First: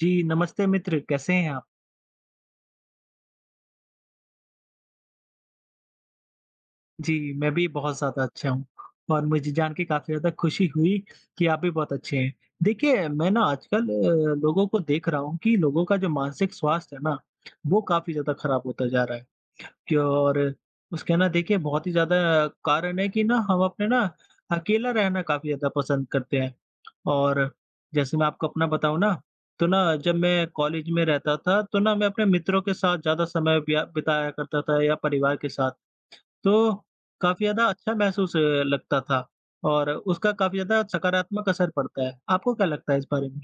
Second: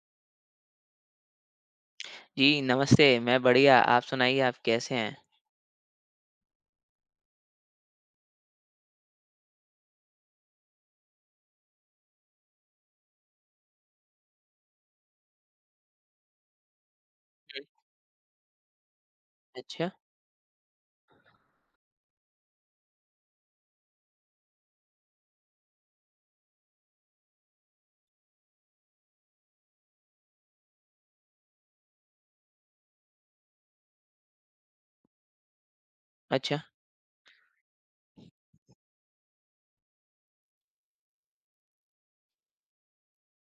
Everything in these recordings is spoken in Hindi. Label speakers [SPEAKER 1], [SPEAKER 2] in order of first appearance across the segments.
[SPEAKER 1] जी, नमस्ते मित्र, कैसे हैं आप?
[SPEAKER 2] जी, नमस्ते। मैं बढ़िया, आप सुनाइए आप कैसे हैं?
[SPEAKER 1] जी, मैं भी बहुत ज़्यादा अच्छा हूँ और मुझे जान के काफ़ी ज़्यादा खुशी हुई कि आप भी बहुत अच्छे हैं। देखिए, मैं ना आजकल लोगों को देख रहा हूँ कि लोगों का जो मानसिक स्वास्थ्य है ना, वो काफ़ी ज़्यादा खराब होता जा रहा है।
[SPEAKER 2] अच्छा,
[SPEAKER 1] कि और उसके ना देखिए बहुत ही ज़्यादा कारण है कि ना हम अपने ना अकेला रहना काफ़ी ज़्यादा पसंद करते हैं। और जैसे मैं आपको अपना बताऊँ ना, तो ना जब मैं कॉलेज में रहता था तो ना मैं अपने मित्रों के साथ ज़्यादा समय बिया बिताया करता था या परिवार के साथ, तो
[SPEAKER 2] अच्छा।
[SPEAKER 1] काफ़ी ज़्यादा अच्छा महसूस लगता था और उसका काफ़ी ज़्यादा सकारात्मक असर पड़ता है। आपको क्या लगता है इस बारे में?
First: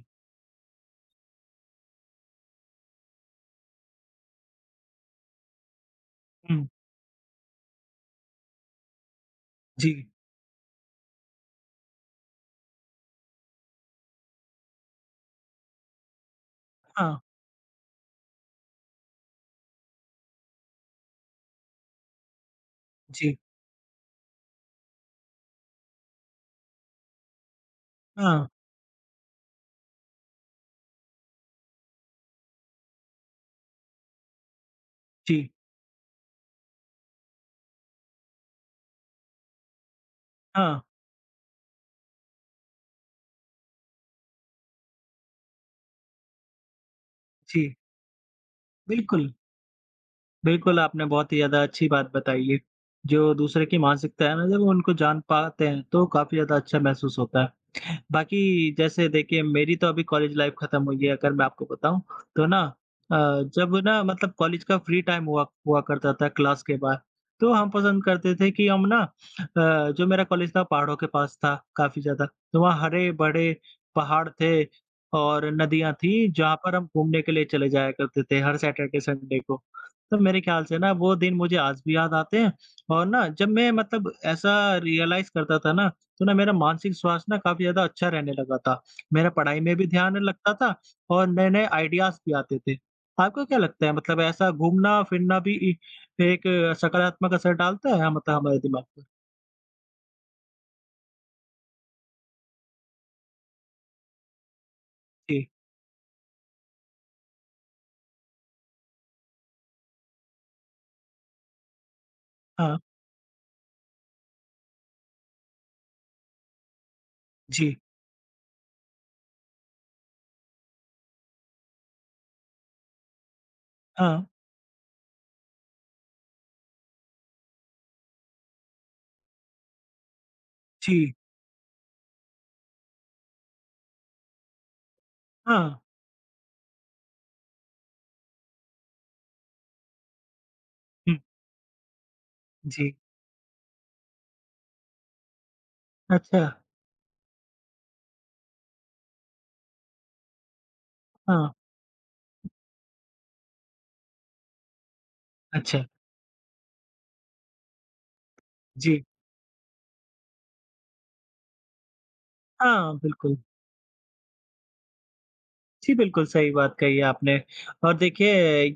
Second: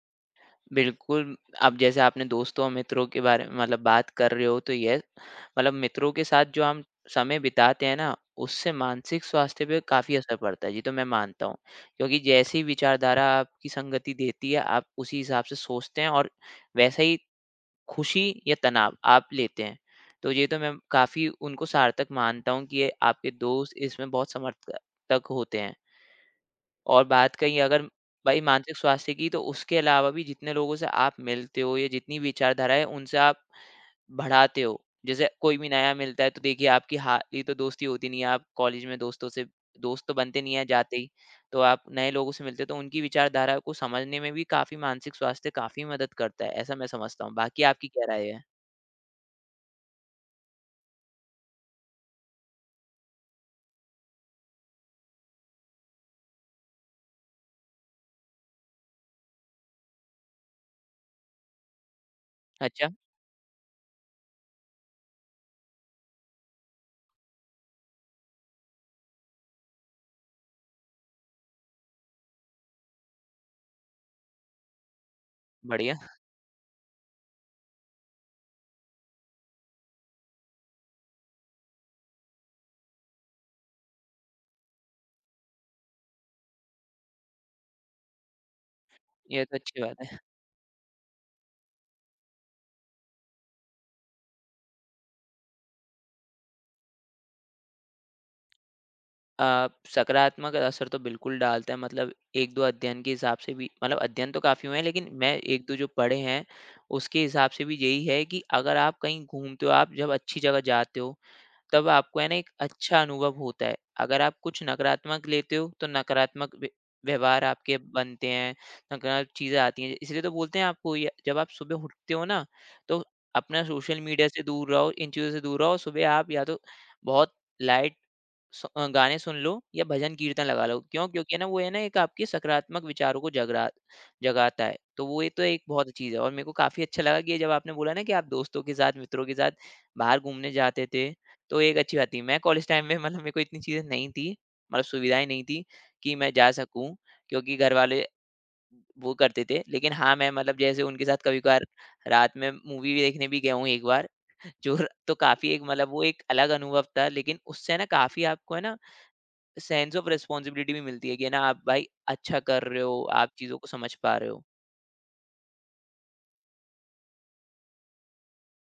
[SPEAKER 2] बिल्कुल, अब जैसे आपने दोस्तों और मित्रों के बारे में मतलब बात कर रहे हो तो ये मतलब मित्रों के साथ जो
[SPEAKER 1] हुँ।
[SPEAKER 2] हम समय बिताते हैं ना, उससे मानसिक स्वास्थ्य पे
[SPEAKER 1] जी।
[SPEAKER 2] काफ़ी असर पड़ता है, ये तो मैं मानता हूँ। क्योंकि जैसी विचारधारा आपकी संगति देती है, आप उसी हिसाब से सोचते हैं और वैसा
[SPEAKER 1] हाँ।
[SPEAKER 2] ही खुशी या तनाव आप लेते हैं। तो ये तो मैं काफ़ी उनको सार्थक मानता हूँ कि ये आपके
[SPEAKER 1] जी।
[SPEAKER 2] दोस्त इसमें बहुत समर्थक होते हैं। और बात कहीं अगर भाई
[SPEAKER 1] हाँ।
[SPEAKER 2] मानसिक स्वास्थ्य की, तो उसके अलावा भी जितने लोगों से आप मिलते हो या जितनी विचारधारा है, उनसे आप बढ़ाते हो। जैसे
[SPEAKER 1] जी।
[SPEAKER 2] कोई भी नया मिलता है, तो देखिए आपकी हाली तो दोस्ती होती नहीं है, आप कॉलेज में दोस्तों से दोस्त तो बनते नहीं हैं
[SPEAKER 1] हाँ।
[SPEAKER 2] जाते ही। तो आप नए लोगों से मिलते हो, तो उनकी विचारधारा को समझने में भी काफ़ी मानसिक स्वास्थ्य काफ़ी मदद करता है, ऐसा मैं समझता हूँ। बाकी
[SPEAKER 1] जी,
[SPEAKER 2] आपकी क्या राय है?
[SPEAKER 1] बिल्कुल। बिल्कुल, आपने बहुत ही ज़्यादा अच्छी बात बताई है। जो दूसरे की मानसिकता है ना जब वो उनको जान पाते हैं, तो काफ़ी ज़्यादा अच्छा महसूस होता है। बाकी जैसे देखिए मेरी तो अभी कॉलेज लाइफ़ खत्म हुई है अगर मैं आपको बताऊँ तो ना
[SPEAKER 2] अच्छा,
[SPEAKER 1] जब ना मतलब कॉलेज का फ्री टाइम हुआ हुआ करता था क्लास के बाद, तो हम पसंद करते थे कि हम ना जो मेरा कॉलेज था पहाड़ों के पास था काफ़ी ज़्यादा, तो वहाँ हरे-भरे पहाड़ थे और नदियाँ
[SPEAKER 2] बढ़िया।
[SPEAKER 1] थीं जहाँ पर हम घूमने के लिए चले जाया करते थे हर सैटरडे संडे को। तो मेरे ख्याल से ना वो दिन मुझे आज भी याद आते हैं और ना जब मैं मतलब ऐसा रियलाइज़ करता था ना तो ना मेरा मानसिक स्वास्थ्य ना काफ़ी ज़्यादा अच्छा रहने लगा था। मेरा
[SPEAKER 2] ये तो
[SPEAKER 1] पढ़ाई में
[SPEAKER 2] अच्छी
[SPEAKER 1] भी
[SPEAKER 2] बात
[SPEAKER 1] ध्यान
[SPEAKER 2] है।
[SPEAKER 1] लगता था और नए-नए आइडियाज़ भी आते थे। आपको क्या लगता है मतलब ऐसा घूमना-फिरना भी इ एक सकारात्मक असर डालता है मतलब हमारे दिमाग पर?
[SPEAKER 2] अ, सकारात्मक असर तो बिल्कुल डालता है मतलब एक दो अध्ययन के हिसाब से भी मतलब अध्ययन तो काफ़ी हुए हैं लेकिन मैं
[SPEAKER 1] जी।
[SPEAKER 2] एक दो जो पढ़े हैं उसके हिसाब से भी यही है कि अगर आप कहीं घूमते हो आप जब अच्छी जगह जाते हो तब आपको है ना एक
[SPEAKER 1] हाँ।
[SPEAKER 2] अच्छा अनुभव होता है। अगर आप कुछ नकारात्मक लेते हो तो नकारात्मक व्यवहार आपके
[SPEAKER 1] जी।
[SPEAKER 2] बनते हैं, नकारात्मक चीज़ें आती हैं। इसलिए तो बोलते हैं आपको ये जब आप सुबह उठते हो ना तो अपना सोशल
[SPEAKER 1] हाँ।
[SPEAKER 2] मीडिया से दूर रहो, इन चीज़ों से दूर रहो। सुबह आप या तो बहुत लाइट गाने सुन लो या भजन कीर्तन लगा लो। क्यों?
[SPEAKER 1] जी।
[SPEAKER 2] क्योंकि है ना वो है ना एक आपके सकारात्मक विचारों को जगरा जगाता है। तो वो ये तो एक
[SPEAKER 1] हाँ।
[SPEAKER 2] बहुत अच्छी चीज़ है और मेरे को काफ़ी अच्छा लगा कि ये जब आपने बोला ना कि आप दोस्तों के साथ, मित्रों के साथ बाहर घूमने जाते थे
[SPEAKER 1] हुँ।
[SPEAKER 2] तो एक अच्छी बात थी। मैं कॉलेज टाइम में
[SPEAKER 1] जी।
[SPEAKER 2] मतलब मेरे को इतनी चीज़ें नहीं थी, मतलब सुविधाएँ नहीं थी कि मैं
[SPEAKER 1] अच्छा।
[SPEAKER 2] जा सकूँ क्योंकि घर वाले वो करते थे। लेकिन हाँ, मैं मतलब जैसे उनके साथ
[SPEAKER 1] हाँ।
[SPEAKER 2] कभी-कभार रात में मूवी भी देखने भी गया हूँ एक बार, जो र तो काफ़ी एक
[SPEAKER 1] अच्छा।
[SPEAKER 2] मतलब वो एक अलग अनुभव था। लेकिन उससे ना काफ़ी आपको है ना
[SPEAKER 1] जी।
[SPEAKER 2] सेंस ऑफ रिस्पॉन्सिबिलिटी भी मिलती है कि है ना आप भाई अच्छा कर रहे
[SPEAKER 1] हाँ,
[SPEAKER 2] हो, आप
[SPEAKER 1] बिल्कुल।
[SPEAKER 2] चीज़ों को समझ पा रहे हो।
[SPEAKER 1] जी, बिल्कुल सही बात कही है आपने और देखिए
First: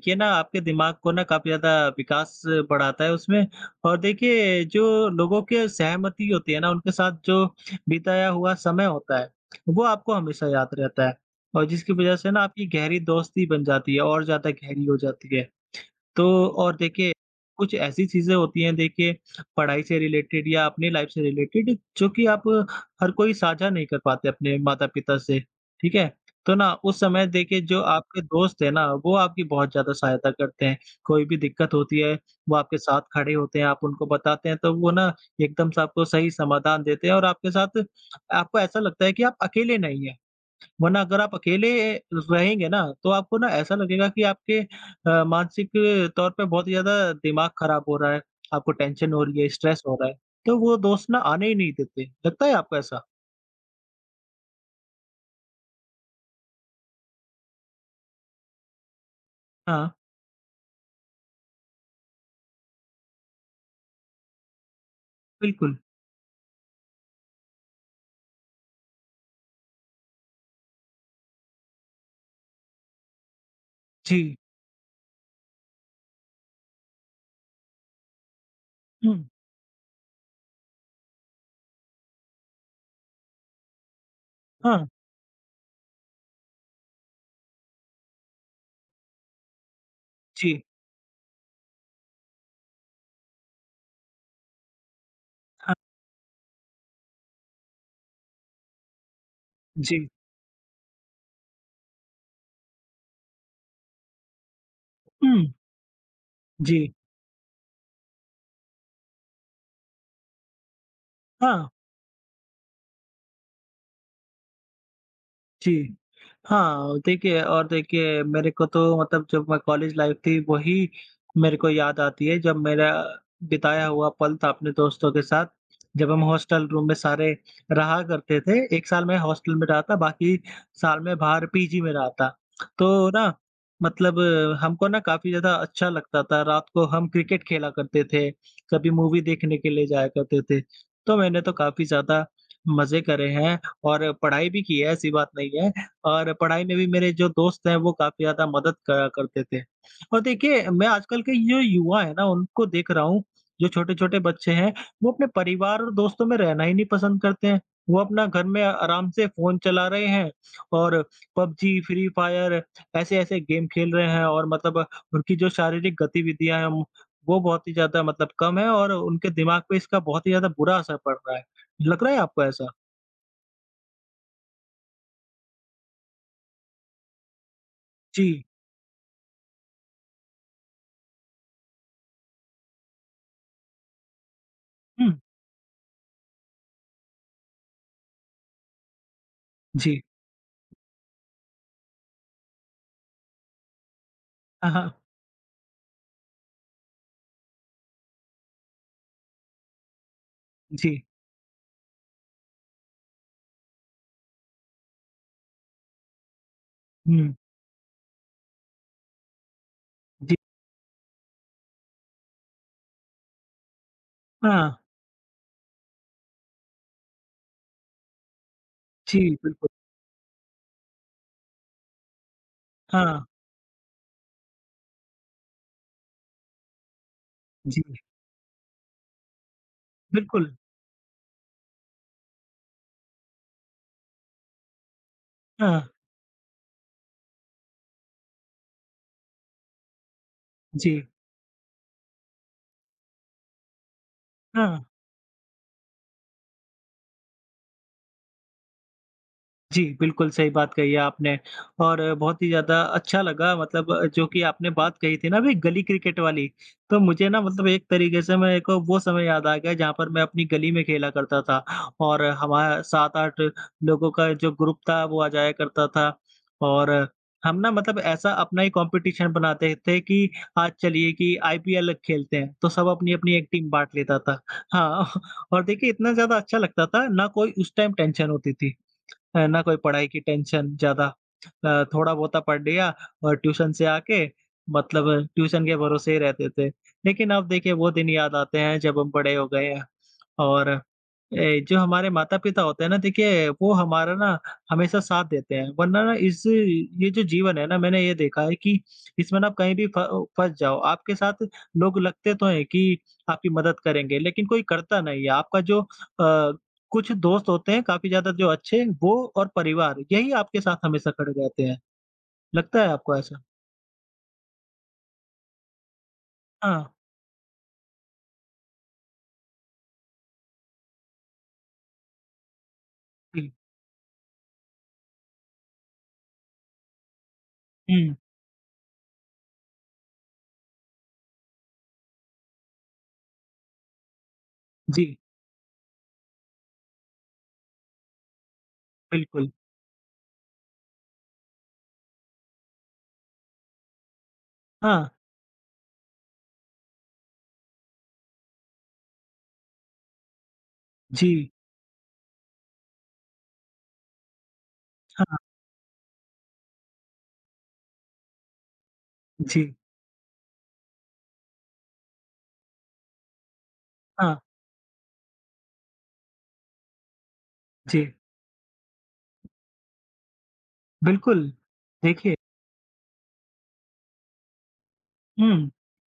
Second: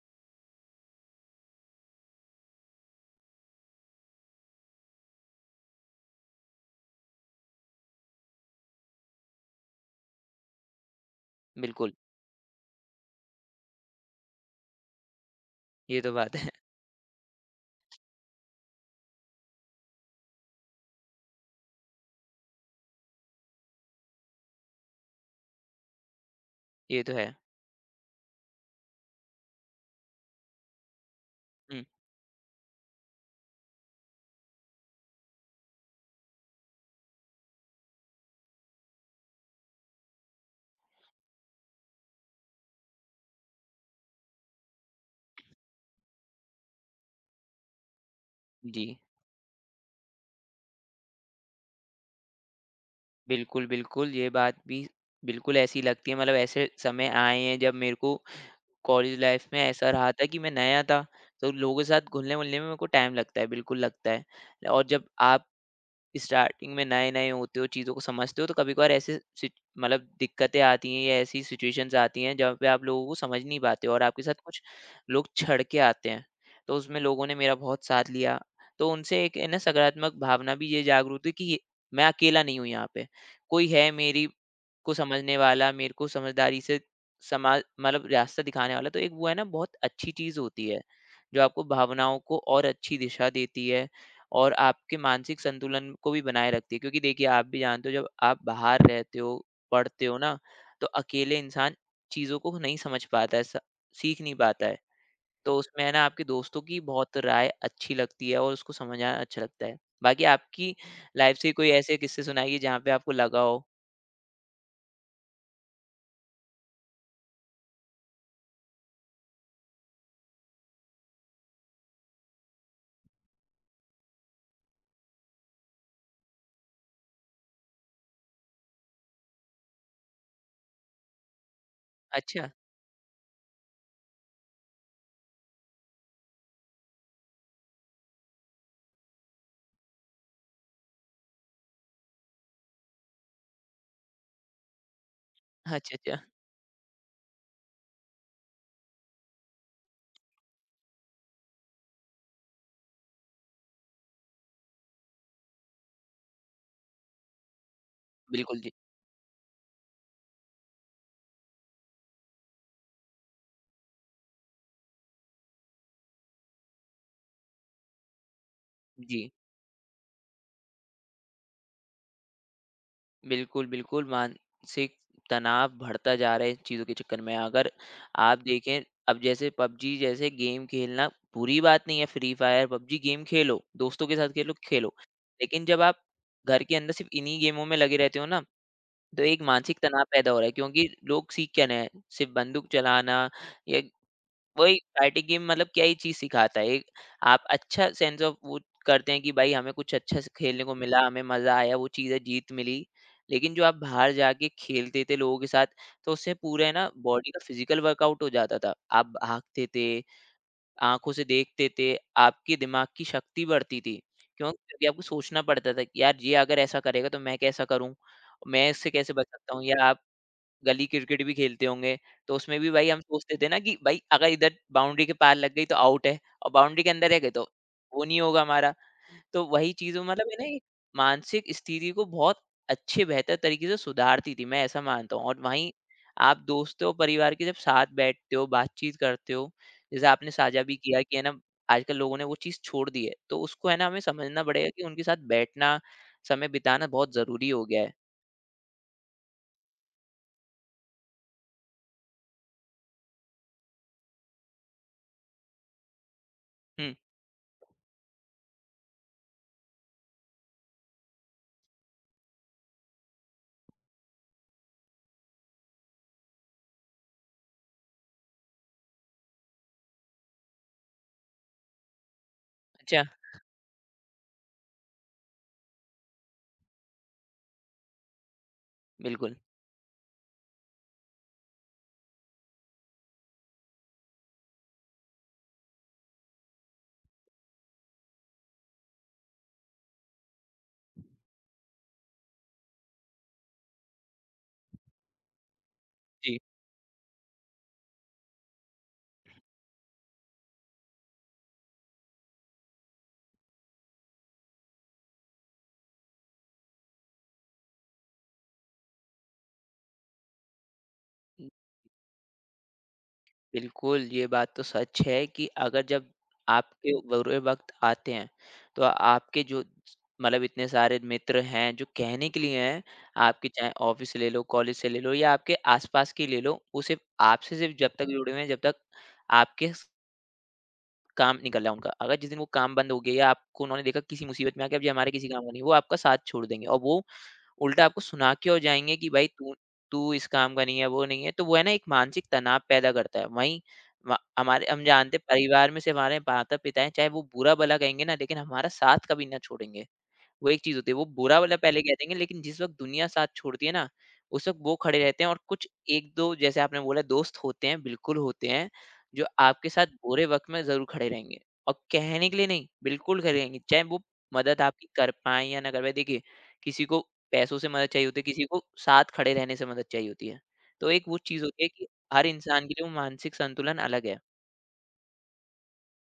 [SPEAKER 1] ये ना आपके दिमाग को ना काफ़ी ज़्यादा विकास बढ़ाता है उसमें और देखिए जो लोगों के सहमति होती है ना उनके साथ जो बिताया हुआ समय होता है, वो आपको हमेशा याद रहता है और
[SPEAKER 2] बिल्कुल,
[SPEAKER 1] जिसकी वज़ह से ना आपकी गहरी दोस्ती बन जाती है और ज़्यादा गहरी हो जाती है।
[SPEAKER 2] ये तो
[SPEAKER 1] तो
[SPEAKER 2] बात है।
[SPEAKER 1] और देखिए, कुछ ऐसी चीज़ें होती हैं देखिए पढ़ाई से रिलेटेड या अपनी लाइफ़ से रिलेटेड जो कि आप हर कोई साझा नहीं कर पाते अपने माता-पिता से, ठीक है? तो ना उस
[SPEAKER 2] ये तो
[SPEAKER 1] समय
[SPEAKER 2] है।
[SPEAKER 1] देखिए जो आपके दोस्त हैं ना, वो आपकी बहुत ज़्यादा सहायता करते हैं। कोई भी दिक्कत
[SPEAKER 2] हुँ,
[SPEAKER 1] होती है, वो आपके साथ खड़े होते हैं, आप उनको बताते हैं तो वो ना एकदम से आपको सही समाधान देते हैं और आपके साथ आपको ऐसा लगता है कि आप अकेले नहीं हैं। वरना अगर आप अकेले रहेंगे ना, तो आपको ना ऐसा लगेगा कि आपके मानसिक तौर पे बहुत ही ज़्यादा दिमाग खराब हो रहा है, आपको
[SPEAKER 2] जी।
[SPEAKER 1] टेंशन हो रही है, स्ट्रेस हो रहा है, तो वो दोस्त ना आने ही नहीं देते। लगता है आपको ऐसा?
[SPEAKER 2] बिल्कुल, बिल्कुल, ये बात भी बिल्कुल ऐसी लगती है मतलब ऐसे समय आए हैं जब मेरे को कॉलेज लाइफ में ऐसा
[SPEAKER 1] हाँ,
[SPEAKER 2] रहा था कि मैं नया था, तो लोगों के साथ घुलने-मिलने में मेरे को टाइम लगता है, बिल्कुल लगता है। और जब आप
[SPEAKER 1] बिल्कुल।
[SPEAKER 2] स्टार्टिंग में नए-नए होते हो, चीज़ों को समझते हो, तो कभी-कभार ऐसे सिच मतलब दिक्कतें आती हैं या ऐसी सिचुएशंस आती हैं, जहाँ पे आप लोगों को समझ नहीं पाते हो और
[SPEAKER 1] जी।
[SPEAKER 2] आपके साथ कुछ लोग छड़ के आते हैं। तो उसमें लोगों ने मेरा बहुत साथ लिया, तो
[SPEAKER 1] हुँ।
[SPEAKER 2] उनसे एक है ना सकारात्मक भावना भी ये जागरूक हुई कि ये मैं अकेला नहीं हूँ यहाँ पे। कोई है मेरी
[SPEAKER 1] हाँ।
[SPEAKER 2] को समझने वाला, मेरे को समझदारी से समा मतलब रास्ता दिखाने वाला, तो एक वो है ना बहुत अच्छी चीज़
[SPEAKER 1] जी।
[SPEAKER 2] होती है, जो आपको भावनाओं को और अच्छी दिशा देती है और आपके मानसिक
[SPEAKER 1] हाँ।
[SPEAKER 2] संतुलन को भी बनाए रखती है। क्योंकि देखिए, आप भी जानते हो जब आप बाहर रहते हो, पढ़ते
[SPEAKER 1] जी।
[SPEAKER 2] हो ना, तो अकेले इंसान चीज़ों को नहीं समझ पाता है, स सीख नहीं पाता है।
[SPEAKER 1] हुँ।
[SPEAKER 2] तो उसमें है ना आपके दोस्तों की
[SPEAKER 1] जी।
[SPEAKER 2] बहुत राय अच्छी लगती है और उसको समझाना अच्छा लगता है। बाकी आपकी लाइफ़ से कोई
[SPEAKER 1] हाँ।
[SPEAKER 2] ऐसे किस्से सुनाइए जहाँ पे आपको लगा हो?
[SPEAKER 1] जी। हाँ, देखिए और देखिए मेरे को तो मतलब जब मैं कॉलेज लाइफ़ थी वही मेरे को याद आती है जब मेरा बिताया हुआ पल था अपने दोस्तों के साथ। जब हम हॉस्टल रूम में सारे रहा करते थे, 1 साल मैं हॉस्टल में रहा था, बाकी साल में बाहर पीजी में रहा था।
[SPEAKER 2] अच्छा।
[SPEAKER 1] तो ना मतलब हमको ना काफ़ी ज़्यादा अच्छा लगता था, रात को हम क्रिकेट खेला करते थे, कभी मूवी देखने के लिए जाया करते थे। तो मैंने तो काफ़ी ज़्यादा मज़े करे हैं और पढ़ाई भी की है, ऐसी बात नहीं है।
[SPEAKER 2] अच्छा, अच्छा।
[SPEAKER 1] और पढ़ाई में भी मेरे जो दोस्त हैं वो काफ़ी ज़्यादा मदद करा करते थे। और देखिए मैं आजकल के जो युवा है ना उनको देख रहा हूँ, जो छोटे-छोटे बच्चे हैं वो अपने परिवार और दोस्तों में रहना ही नहीं पसंद करते हैं। वो अपना घर
[SPEAKER 2] बिल्कुल,
[SPEAKER 1] में
[SPEAKER 2] जी।
[SPEAKER 1] आराम से फ़ोन चला रहे हैं और पबजी, फ्री फायर ऐसे-ऐसे गेम खेल रहे हैं और मतलब उनकी जो शारीरिक गतिविधियाँ हैं वो बहुत ही ज़्यादा मतलब कम है और
[SPEAKER 2] जी।
[SPEAKER 1] उनके दिमाग पे इसका बहुत ही ज़्यादा बुरा असर पड़ रहा है। लग रहा है आपको ऐसा?
[SPEAKER 2] बिल्कुल, बिल्कुल, मानसिक तनाव बढ़ता जा रहा है इन चीज़ों के चक्कर में। अगर आप
[SPEAKER 1] जी।
[SPEAKER 2] देखें, अब जैसे पबजी जैसे गेम खेलना बुरी बात नहीं है, फ्री फायर, पबजी गेम खेलो, दोस्तों के साथ खेलो, खेलो।
[SPEAKER 1] हुँ।
[SPEAKER 2] लेकिन जब आप घर के अंदर सिर्फ़ इन्हीं गेमों में लगे रहते हो ना, तो एक मानसिक
[SPEAKER 1] जी।
[SPEAKER 2] तनाव पैदा हो रहा है क्योंकि लोग सीख क्या रहे हैं? सिर्फ़ बंदूक चलाना या
[SPEAKER 1] हाँ,
[SPEAKER 2] वही
[SPEAKER 1] हाँ।
[SPEAKER 2] पार्टी गेम मतलब क्या ही चीज़ सिखाता है, एक आप अच्छा सेंस ऑफ वो करते हैं कि भाई हमें कुछ अच्छा स खेलने को
[SPEAKER 1] जी।
[SPEAKER 2] मिला, हमें मज़ा आया, वो चीज़ है जीत मिली। लेकिन जो आप बाहर जाके खेलते थे लोगों के साथ, तो उससे पूरा है ना बॉडी
[SPEAKER 1] हुँ।
[SPEAKER 2] का फिज़िकल वर्कआउट हो जाता था। आप भागते थे,
[SPEAKER 1] जी,
[SPEAKER 2] आँखों से देखते थे, आपके दिमाग की शक्ति बढ़ती थी। क्यों?
[SPEAKER 1] हाँ।
[SPEAKER 2] क्योंकि अभी आपको सोचना पड़ता था कि यार ये अगर ऐसा करेगा तो मैं कैसा करूँ? मैं इससे कैसे
[SPEAKER 1] जी,
[SPEAKER 2] बच सकता हूँ?
[SPEAKER 1] बिल्कुल।
[SPEAKER 2] या आप गली क्रिकेट भी खेलते होंगे, तो उसमें भी भाई हम
[SPEAKER 1] हाँ,
[SPEAKER 2] सोचते थे ना कि भाई अगर इधर बाउंड्री के पार लग गई तो आउट है और बाउंड्री के अंदर रह गए तो
[SPEAKER 1] जी,
[SPEAKER 2] वो नहीं होगा हमारा। तो वही चीज़ों मतलब है ना
[SPEAKER 1] बिल्कुल।
[SPEAKER 2] ये मानसिक स्थिति को बहुत अच्छे बेहतर तरीके से सुधारती थी, मैं ऐसा मानता हूँ। और वहीं
[SPEAKER 1] हाँ,
[SPEAKER 2] आप दोस्तों और परिवार के जब साथ बैठते हो, बातचीत करते हो, जैसे आपने साझा भी किया
[SPEAKER 1] जी,
[SPEAKER 2] कि है ना आजकल लोगों ने वो चीज़ छोड़ दी है, तो उसको है ना हमें समझना पड़ेगा कि
[SPEAKER 1] हाँ।
[SPEAKER 2] उनके साथ बैठना, समय बिताना बहुत ज़रूरी हो गया है।
[SPEAKER 1] जी, बिल्कुल सही बात कही है आपने और बहुत ही ज़्यादा अच्छा लगा मतलब जो कि आपने बात कही थी ना अभी गली क्रिकेट वाली,
[SPEAKER 2] हुँ,
[SPEAKER 1] तो मुझे ना मतलब एक तरीके से मेरे को वो समय याद आ गया जहाँ पर मैं अपनी गली में खेला करता था और हमारा 7-8 लोगों का जो ग्रुप था वो आ जाया करता था और हम ना मतलब ऐसा अपना ही कॉम्पिटिशन बनाते थे कि आज चलिए कि आईपीएल खेलते हैं, तो सब
[SPEAKER 2] अच्छा,
[SPEAKER 1] अपनी-अपनी एक टीम बाँट लेता था। हाँ, और देखिए इतना ज़्यादा अच्छा लगता था ना कोई उस टाइम टेंशन होती थी।
[SPEAKER 2] बिल्कुल।
[SPEAKER 1] है ना कोई पढ़ाई की टेंशन ज़्यादा। थोड़ा बहुता पढ़ लिया और ट्यूशन से आके मतलब ट्यूशन के भरोसे ही रहते थे। लेकिन अब देखिए वो दिन याद आते हैं जब हम बड़े हो गए हैं और जो हमारे माता-पिता होते हैं ना देखिए वो हमारा ना हमेशा साथ देते हैं। वरना ना
[SPEAKER 2] जी।
[SPEAKER 1] इस ये जो जीवन है ना मैंने ये देखा है कि इसमें ना आप कहीं भी फ फँस जाओ, आपके साथ लोग लगते तो हैं कि आपकी मदद करेंगे लेकिन कोई करता नहीं है। आपका जो अ, कुछ दोस्त होते हैं काफ़ी ज़्यादा जो अच्छे, वो और परिवार, यही आपके साथ हमेशा खड़े रहते हैं। लगता है आपको ऐसा?
[SPEAKER 2] बिल्कुल, ये बात तो सच है कि अगर जब
[SPEAKER 1] हाँ,
[SPEAKER 2] आपके बुरे वक़्त आते हैं, तो आपके जो मतलब इतने सारे मित्र हैं जो कहने के लिए हैं, आपके
[SPEAKER 1] जी।
[SPEAKER 2] चाहे ऑफ़िस से ले लो, कॉलेज से ले लो या आपके आस-पास के ले लो, वो सिर्फ़ आपसे सिर्फ़ जब तक
[SPEAKER 1] हुँ,
[SPEAKER 2] जुड़े हुए हैं, जब तक आपके स काम निकल रहा है उनका। अगर जिस दिन वो काम बंद हो गया या आपको उन्होंने देखा किसी मुसीबत में आके अब ये हमारे
[SPEAKER 1] जी,
[SPEAKER 2] किसी काम का नहीं है, वो आपका साथ छोड़ देंगे और वो उल्टा आपको सुना के और जाएँगे कि भाई
[SPEAKER 1] बिल्कुल।
[SPEAKER 2] तू तू इस काम का नहीं है, वो नहीं है, तो वो है ना एक मानसिक तनाव पैदा करता है। वहीं व हमारे हम
[SPEAKER 1] हाँ,
[SPEAKER 2] जानते हैं परिवार में से हमारे माता-पिता हैं, चाहे वो बुरा-भला कहेंगे ना, लेकिन हमारा साथ कभी ना छोड़ेंगे। वो एक चीज़ होती है, वो बुरा
[SPEAKER 1] जी,
[SPEAKER 2] वाला पहले कह देंगे लेकिन जिस वक़्त दुनिया साथ छोड़ती है ना, उस वक़्त वो खड़े रहते हैं
[SPEAKER 1] हाँ,
[SPEAKER 2] और कुछ 1-2 जैसे आपने बोला दोस्त होते हैं, बिल्कुल होते हैं, जो आपके
[SPEAKER 1] जी,
[SPEAKER 2] साथ बुरे वक़्त में ज़रूर खड़े रहेंगे और कहने के लिए नहीं, बिल्कुल खड़े रहेंगे, चाहे वो
[SPEAKER 1] हाँ,
[SPEAKER 2] मदद आपकी कर पाएँ या ना कर पाएँ। देखिए, किसी को पैसों से मदद चाहिए
[SPEAKER 1] जी,
[SPEAKER 2] होती है, किसी को साथ खड़े रहने से मदद चाहिए होती है। तो एक वो चीज़
[SPEAKER 1] बिल्कुल।
[SPEAKER 2] होती है कि हर
[SPEAKER 1] देखिए।
[SPEAKER 2] इंसान के लिए वो मानसिक संतुलन अलग है।
[SPEAKER 1] हुँ।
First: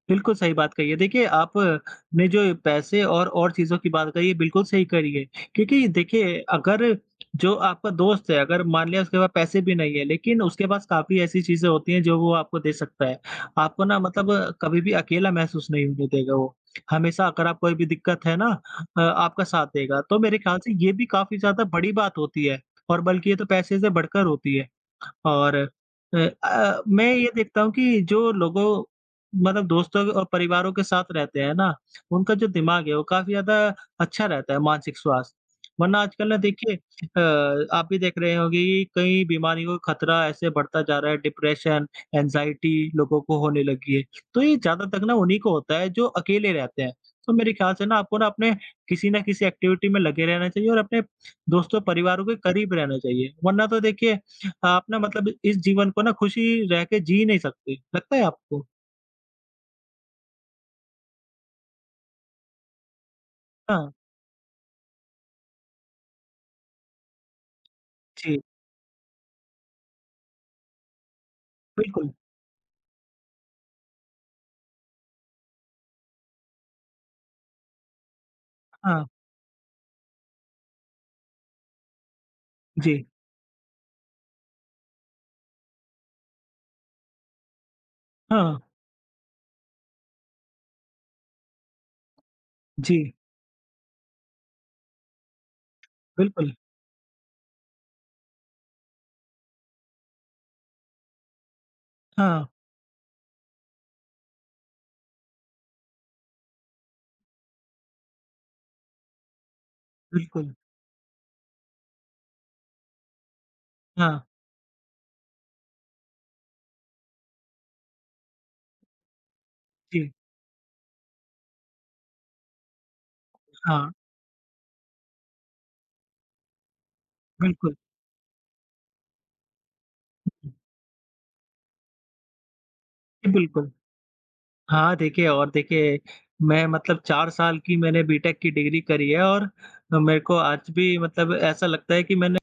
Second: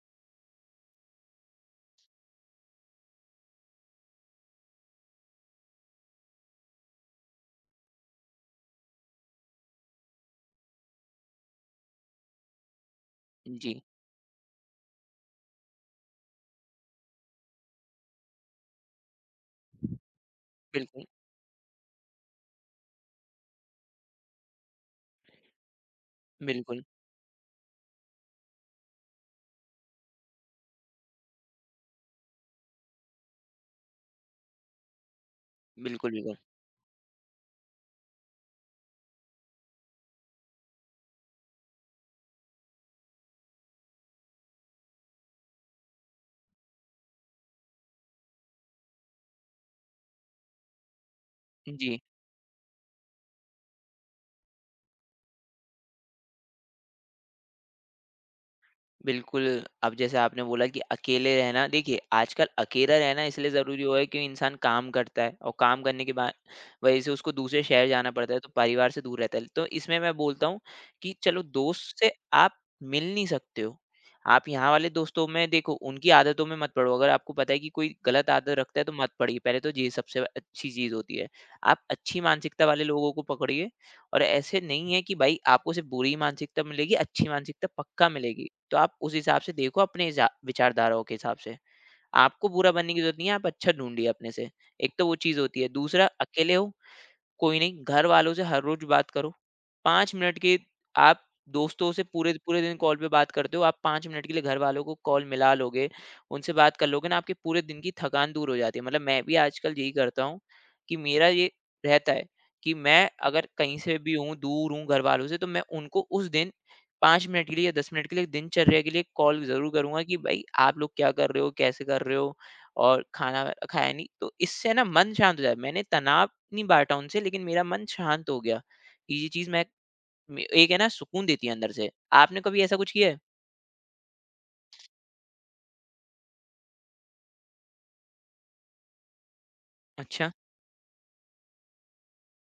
[SPEAKER 1] बिल्कुल सही बात कही है। देखिए आपने जो पैसे और चीज़ों की बात कही है बिल्कुल सही करी है। क्योंकि देखिए अगर जो आपका दोस्त है अगर मान लिया उसके पास पैसे भी नहीं है लेकिन उसके पास काफ़ी ऐसी चीज़ें होती हैं जो वो आपको दे सकता है।
[SPEAKER 2] जी,
[SPEAKER 1] आपको ना मतलब कभी भी अकेला महसूस नहीं होने देगा वो। हमेशा अगर आप कोई भी दिक्कत है ना आपका साथ देगा। तो मेरे ख्याल से ये
[SPEAKER 2] बिल्कुल,
[SPEAKER 1] भी काफ़ी ज़्यादा बड़ी बात होती है और बल्कि ये तो पैसे से बढ़कर होती है। और
[SPEAKER 2] बिल्कुल,
[SPEAKER 1] मैं ये देखता हूँ कि जो लोगों मतलब दोस्तों और परिवारों के साथ रहते हैं ना, उनका जो दिमाग है वो काफ़ी ज़्यादा अच्छा रहता है मानसिक स्वास्थ्य। वरना
[SPEAKER 2] बिल्कुल,
[SPEAKER 1] आजकल
[SPEAKER 2] बिल्कुल।
[SPEAKER 1] ना देखिए आप भी देख रहे होंगे कि कई बीमारियों का खतरा ऐसे बढ़ता जा रहा है, डिप्रेशन, एंग्ज़ायटी लोगों को होने लगी है। तो ये ज़्यादातर ना उन्हीं को होता है जो अकेले रहते हैं। तो मेरे ख्याल से ना आपको ना अपने किसी न किसी एक्टिविटी में लगे रहना चाहिए और अपने दोस्तों
[SPEAKER 2] जी।
[SPEAKER 1] परिवारों के करीब रहना चाहिए। वरना तो देखिए आप ना मतलब इस जीवन को ना खुशी रह के जी नहीं सकते, लगता है आपको?
[SPEAKER 2] बिल्कुल, अब जैसे आपने बोला कि अकेले रहना देखिए आजकल अकेला रहना इसलिए ज़रूरी
[SPEAKER 1] हाँ,
[SPEAKER 2] हुआ है क्योंकि इंसान काम करता है और काम करने के बाद वजह से उसको दूसरे शहर जाना पड़ता है,
[SPEAKER 1] जी,
[SPEAKER 2] तो परिवार से दूर रहता है। तो इसमें मैं बोलता हूँ कि चलो दोस्त
[SPEAKER 1] बिल्कुल,
[SPEAKER 2] से आप मिल नहीं सकते हो। आप यहाँ वाले दोस्तों में देखो उनकी आदतों में मत पड़ो, अगर आपको पता है कि कोई गलत आदत रखता है तो
[SPEAKER 1] हाँ,
[SPEAKER 2] मत पड़िए, पहले तो ये सबसे अच्छी चीज़ होती है। आप अच्छी मानसिकता वाले
[SPEAKER 1] जी,
[SPEAKER 2] लोगों को पकड़िए और ऐसे नहीं है कि भाई आपको सिर्फ बुरी मानसिकता मिलेगी, अच्छी मानसिकता पक्का मिलेगी।
[SPEAKER 1] हाँ,
[SPEAKER 2] तो आप उस हिसाब से देखो अपने हिसा विचारधाराओं के हिसाब से। आपको बुरा बनने की
[SPEAKER 1] जी,
[SPEAKER 2] ज़रूरत नहीं है, आप अच्छा ढूँढिए अपने से। एक तो वो चीज़ होती है, दूसरा
[SPEAKER 1] बिल्कुल,
[SPEAKER 2] अकेले हो कोई नहीं, घरवालों से हर रोज़ बात करो। 5 मिनट के आप दोस्तों से पूरे
[SPEAKER 1] हाँ,
[SPEAKER 2] पूरे दिन कॉल पे बात करते हो, आप 5 मिनट के लिए घरवालों को कॉल मिला लोगे, उनसे बात कर लोगे ना, आपके पूरे दिन की थकान दूर हो जाती है। मतलब मैं भी आजकल यही करता हूँ
[SPEAKER 1] बिल्कुल,
[SPEAKER 2] कि मेरा ये रहता है कि मैं अगर कहीं से भी
[SPEAKER 1] हाँ,
[SPEAKER 2] हूँ, दूर हूँ घरवालों से, तो मैं उनको उस दिन 5 मिनट के लिए या 10 मिनट के लिए दिनचर्या के लिए कॉल ज़रूर करूँगा
[SPEAKER 1] जी,
[SPEAKER 2] कि भाई आप लोग क्या कर रहे हो, कैसे कर रहे हो और खाना
[SPEAKER 1] हाँ,
[SPEAKER 2] खाया नहीं? तो इससे ना मन शांत हो जाए। मैंने तनाव नहीं बांटा उनसे लेकिन मेरा
[SPEAKER 1] बिल्कुल,
[SPEAKER 2] मन शांत हो गया। ये चीज़ मैं मे
[SPEAKER 1] जी,
[SPEAKER 2] एक है ना सुकून देती है अंदर से। आपने कभी ऐसा कुछ किया है?
[SPEAKER 1] बिल्कुल। हाँ, देखिए और देखिए मैं मतलब 4 साल की मैंने बीटेक की डिग्री करी है और मेरे
[SPEAKER 2] अच्छा,
[SPEAKER 1] को आज भी मतलब ऐसा लगता है कि मैंने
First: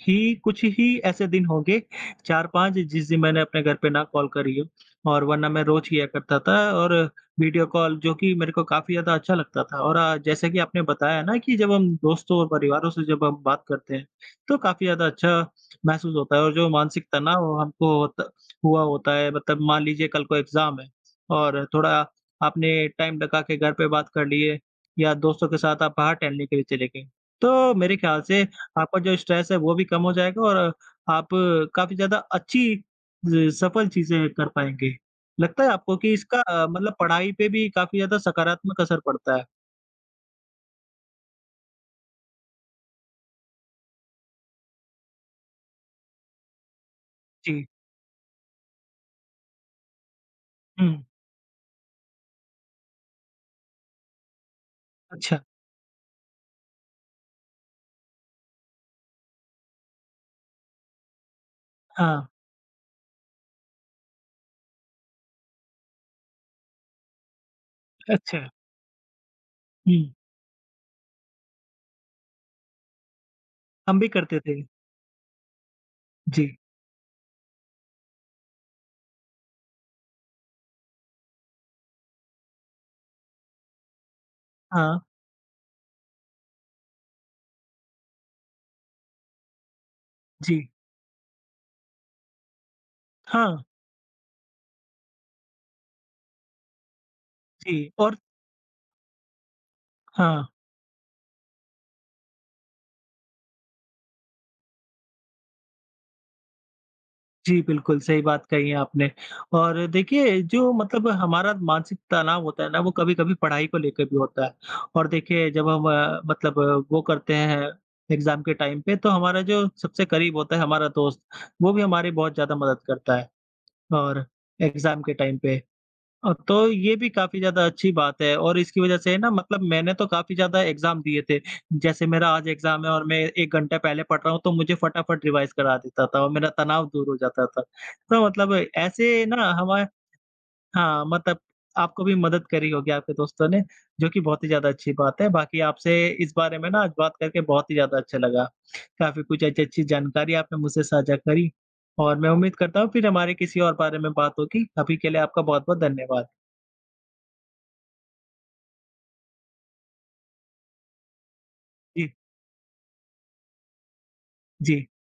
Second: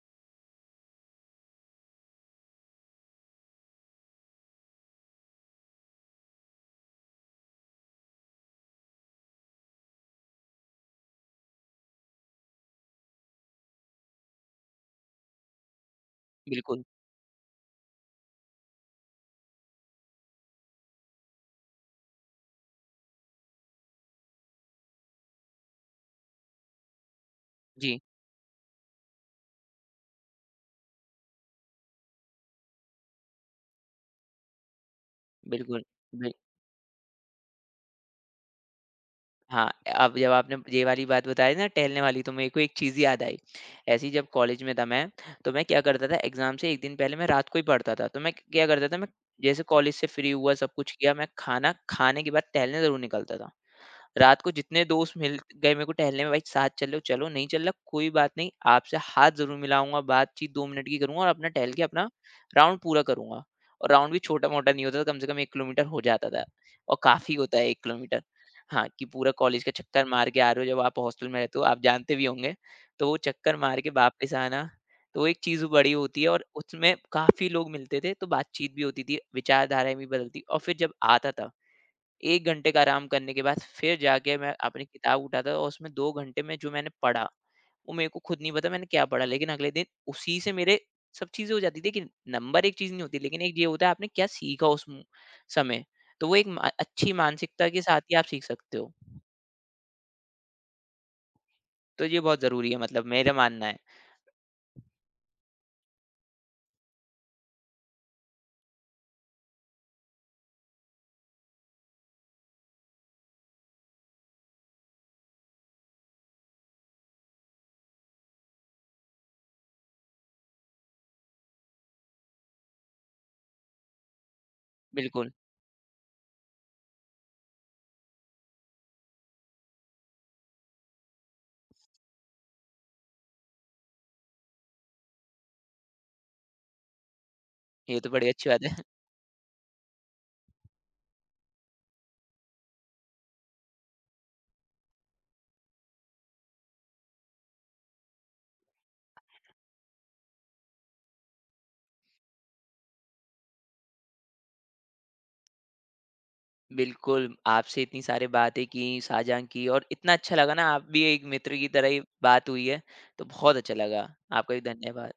[SPEAKER 1] ही कुछ ही ऐसे दिन होंगे 4-5 जिस दिन मैंने अपने घर पे ना कॉल करी हो और वरना मैं रोज़ किया करता था और वीडियो कॉल जो कि मेरे को काफ़ी ज़्यादा अच्छा लगता था और जैसे कि आपने बताया ना कि जब हम दोस्तों और परिवारों से जब हम बात करते हैं, तो काफ़ी ज़्यादा अच्छा महसूस होता है और जो
[SPEAKER 2] बिल्कुल।
[SPEAKER 1] मानसिक तनाव हमको होता हुआ होता है मतलब मान लीजिए कल को एग्ज़ाम है और थोड़ा आपने टाइम लगा के घर पे बात कर लिए या दोस्तों के साथ आप बाहर टहलने के लिए चले गए। तो मेरे
[SPEAKER 2] जी,
[SPEAKER 1] ख्याल से आपका जो स्ट्रेस है वो भी कम हो जाएगा और आप काफ़ी ज़्यादा अच्छी ज सफल चीज़ें कर पाएँगे। लगता है
[SPEAKER 2] बिल्कुल।
[SPEAKER 1] आपको कि
[SPEAKER 2] बिल
[SPEAKER 1] इसका मतलब पढ़ाई पे भी काफ़ी ज़्यादा सकारात्मक असर पड़ता है?
[SPEAKER 2] हाँ, अब जब आपने ये वाली बात बताई ना टहलने वाली तो मेरे को एक चीज़ याद आई। ऐसे ही जब कॉलेज में था मैं, तो मैं क्या करता था एग्ज़ाम से 1 दिन पहले मैं रात को ही
[SPEAKER 1] जी।
[SPEAKER 2] पढ़ता था। तो मैं क्या करता था मैं जैसे कॉलेज से फ्री हुआ सब
[SPEAKER 1] हुँ।
[SPEAKER 2] कुछ किया मैं खाना खाने के बाद टहलने ज़रूर निकलता था। रात को जितने दोस्त मिल
[SPEAKER 1] अच्छा।
[SPEAKER 2] गए मेरे को टहलने में भाई साथ चलो चलो नहीं चल रहा कोई बात नहीं आपसे हाथ जरूर मिलाऊंगा बातचीत 2 मिनट की करूंगा और अपना टहल के अपना
[SPEAKER 1] हाँ।
[SPEAKER 2] राउंड पूरा करूंगा और राउंड भी छोटा मोटा नहीं होता था कम से कम 1 किलोमीटर हो जाता था और काफी होता है 1 किलोमीटर
[SPEAKER 1] अच्छा।
[SPEAKER 2] हाँ कि पूरा कॉलेज का
[SPEAKER 1] हुँ।
[SPEAKER 2] चक्कर मार के आ रहे हो जब आप हॉस्टल में रहते हो आप जानते भी होंगे तो वो चक्कर मार के
[SPEAKER 1] हम भी
[SPEAKER 2] वापस
[SPEAKER 1] करते थे।
[SPEAKER 2] आना तो वो एक चीज बड़ी होती है और
[SPEAKER 1] जी।
[SPEAKER 2] उसमें काफी लोग मिलते थे तो बातचीत भी होती थी विचारधाराएं भी बदलती और फिर जब आता था 1 घंटे का आराम करने के बाद फिर जाके मैं अपनी
[SPEAKER 1] हाँ।
[SPEAKER 2] किताब उठाता था और उसमें 2 घंटे में जो मैंने पढ़ा, वो मेरे को खुद नहीं पता मैंने क्या पढ़ा। लेकिन अगले दिन उसी से
[SPEAKER 1] जी।
[SPEAKER 2] मेरे सब चीज़ें हो जाती थी कि नंबर एक चीज़ नहीं होती, लेकिन एक
[SPEAKER 1] हाँ।
[SPEAKER 2] ये होता है आपने क्या सीखा उस म समय। तो वो एक म अच्छी मानसिकता
[SPEAKER 1] जी
[SPEAKER 2] के साथ ही
[SPEAKER 1] और
[SPEAKER 2] आप सीख सकते हो।
[SPEAKER 1] हाँ।
[SPEAKER 2] तो ये बहुत ज़रूरी है मतलब मेरा मानना है।
[SPEAKER 1] जी, बिल्कुल, सही बात कही है आपने और देखिए जो मतलब हमारा मानसिक तनाव होता है ना, वो कभी-कभी पढ़ाई को लेकर भी होता है और देखिए जब हम मतलब वो करते हैं एग्ज़ाम के टाइम पे तो हमारा जो सबसे करीब होता है हमारा दोस्त, वो भी हमारी बहुत ज़्यादा मदद करता है और एग्ज़ाम के
[SPEAKER 2] बिल्कुल,
[SPEAKER 1] टाइम पे। तो ये भी काफ़ी ज़्यादा अच्छी बात है और इसकी वज़ह से ना मतलब मैंने तो काफ़ी ज़्यादा एग्ज़ाम दिए थे। जैसे मेरा आज एग्ज़ाम है और मैं 1 घंटा पहले पढ़ रहा हूँ, तो मुझे फटाफट रिवाइज़ करा देता था और मेरा तनाव दूर हो जाता था।
[SPEAKER 2] ये तो
[SPEAKER 1] तो
[SPEAKER 2] बड़ी अच्छी
[SPEAKER 1] मतलब
[SPEAKER 2] बात है।
[SPEAKER 1] ऐसे ना हमारे हाँ, मतलब आपको भी मदद करी होगी आपके दोस्तों ने, जो कि बहुत ही ज़्यादा अच्छी बात है। बाकी आपसे इस बारे में ना आज बात करके बहुत ही ज़्यादा अच्छा लगा। काफ़ी कुछ अच्छी-अच्छी जानकारी आपने मुझसे साझा करी और मैं उम्मीद करता हूँ फिर हमारे किसी और बारे में बात होगी। अभी के लिए आपका बहुत-बहुत धन्यवाद।
[SPEAKER 2] बिल्कुल, आपसे इतनी सारी बातें की, साझा की और इतना अच्छा लगा ना आप भी एक मित्र की तरह ही
[SPEAKER 1] जी।
[SPEAKER 2] बात हुई है, तो बहुत अच्छा लगा। आपका भी
[SPEAKER 1] जी।
[SPEAKER 2] धन्यवाद।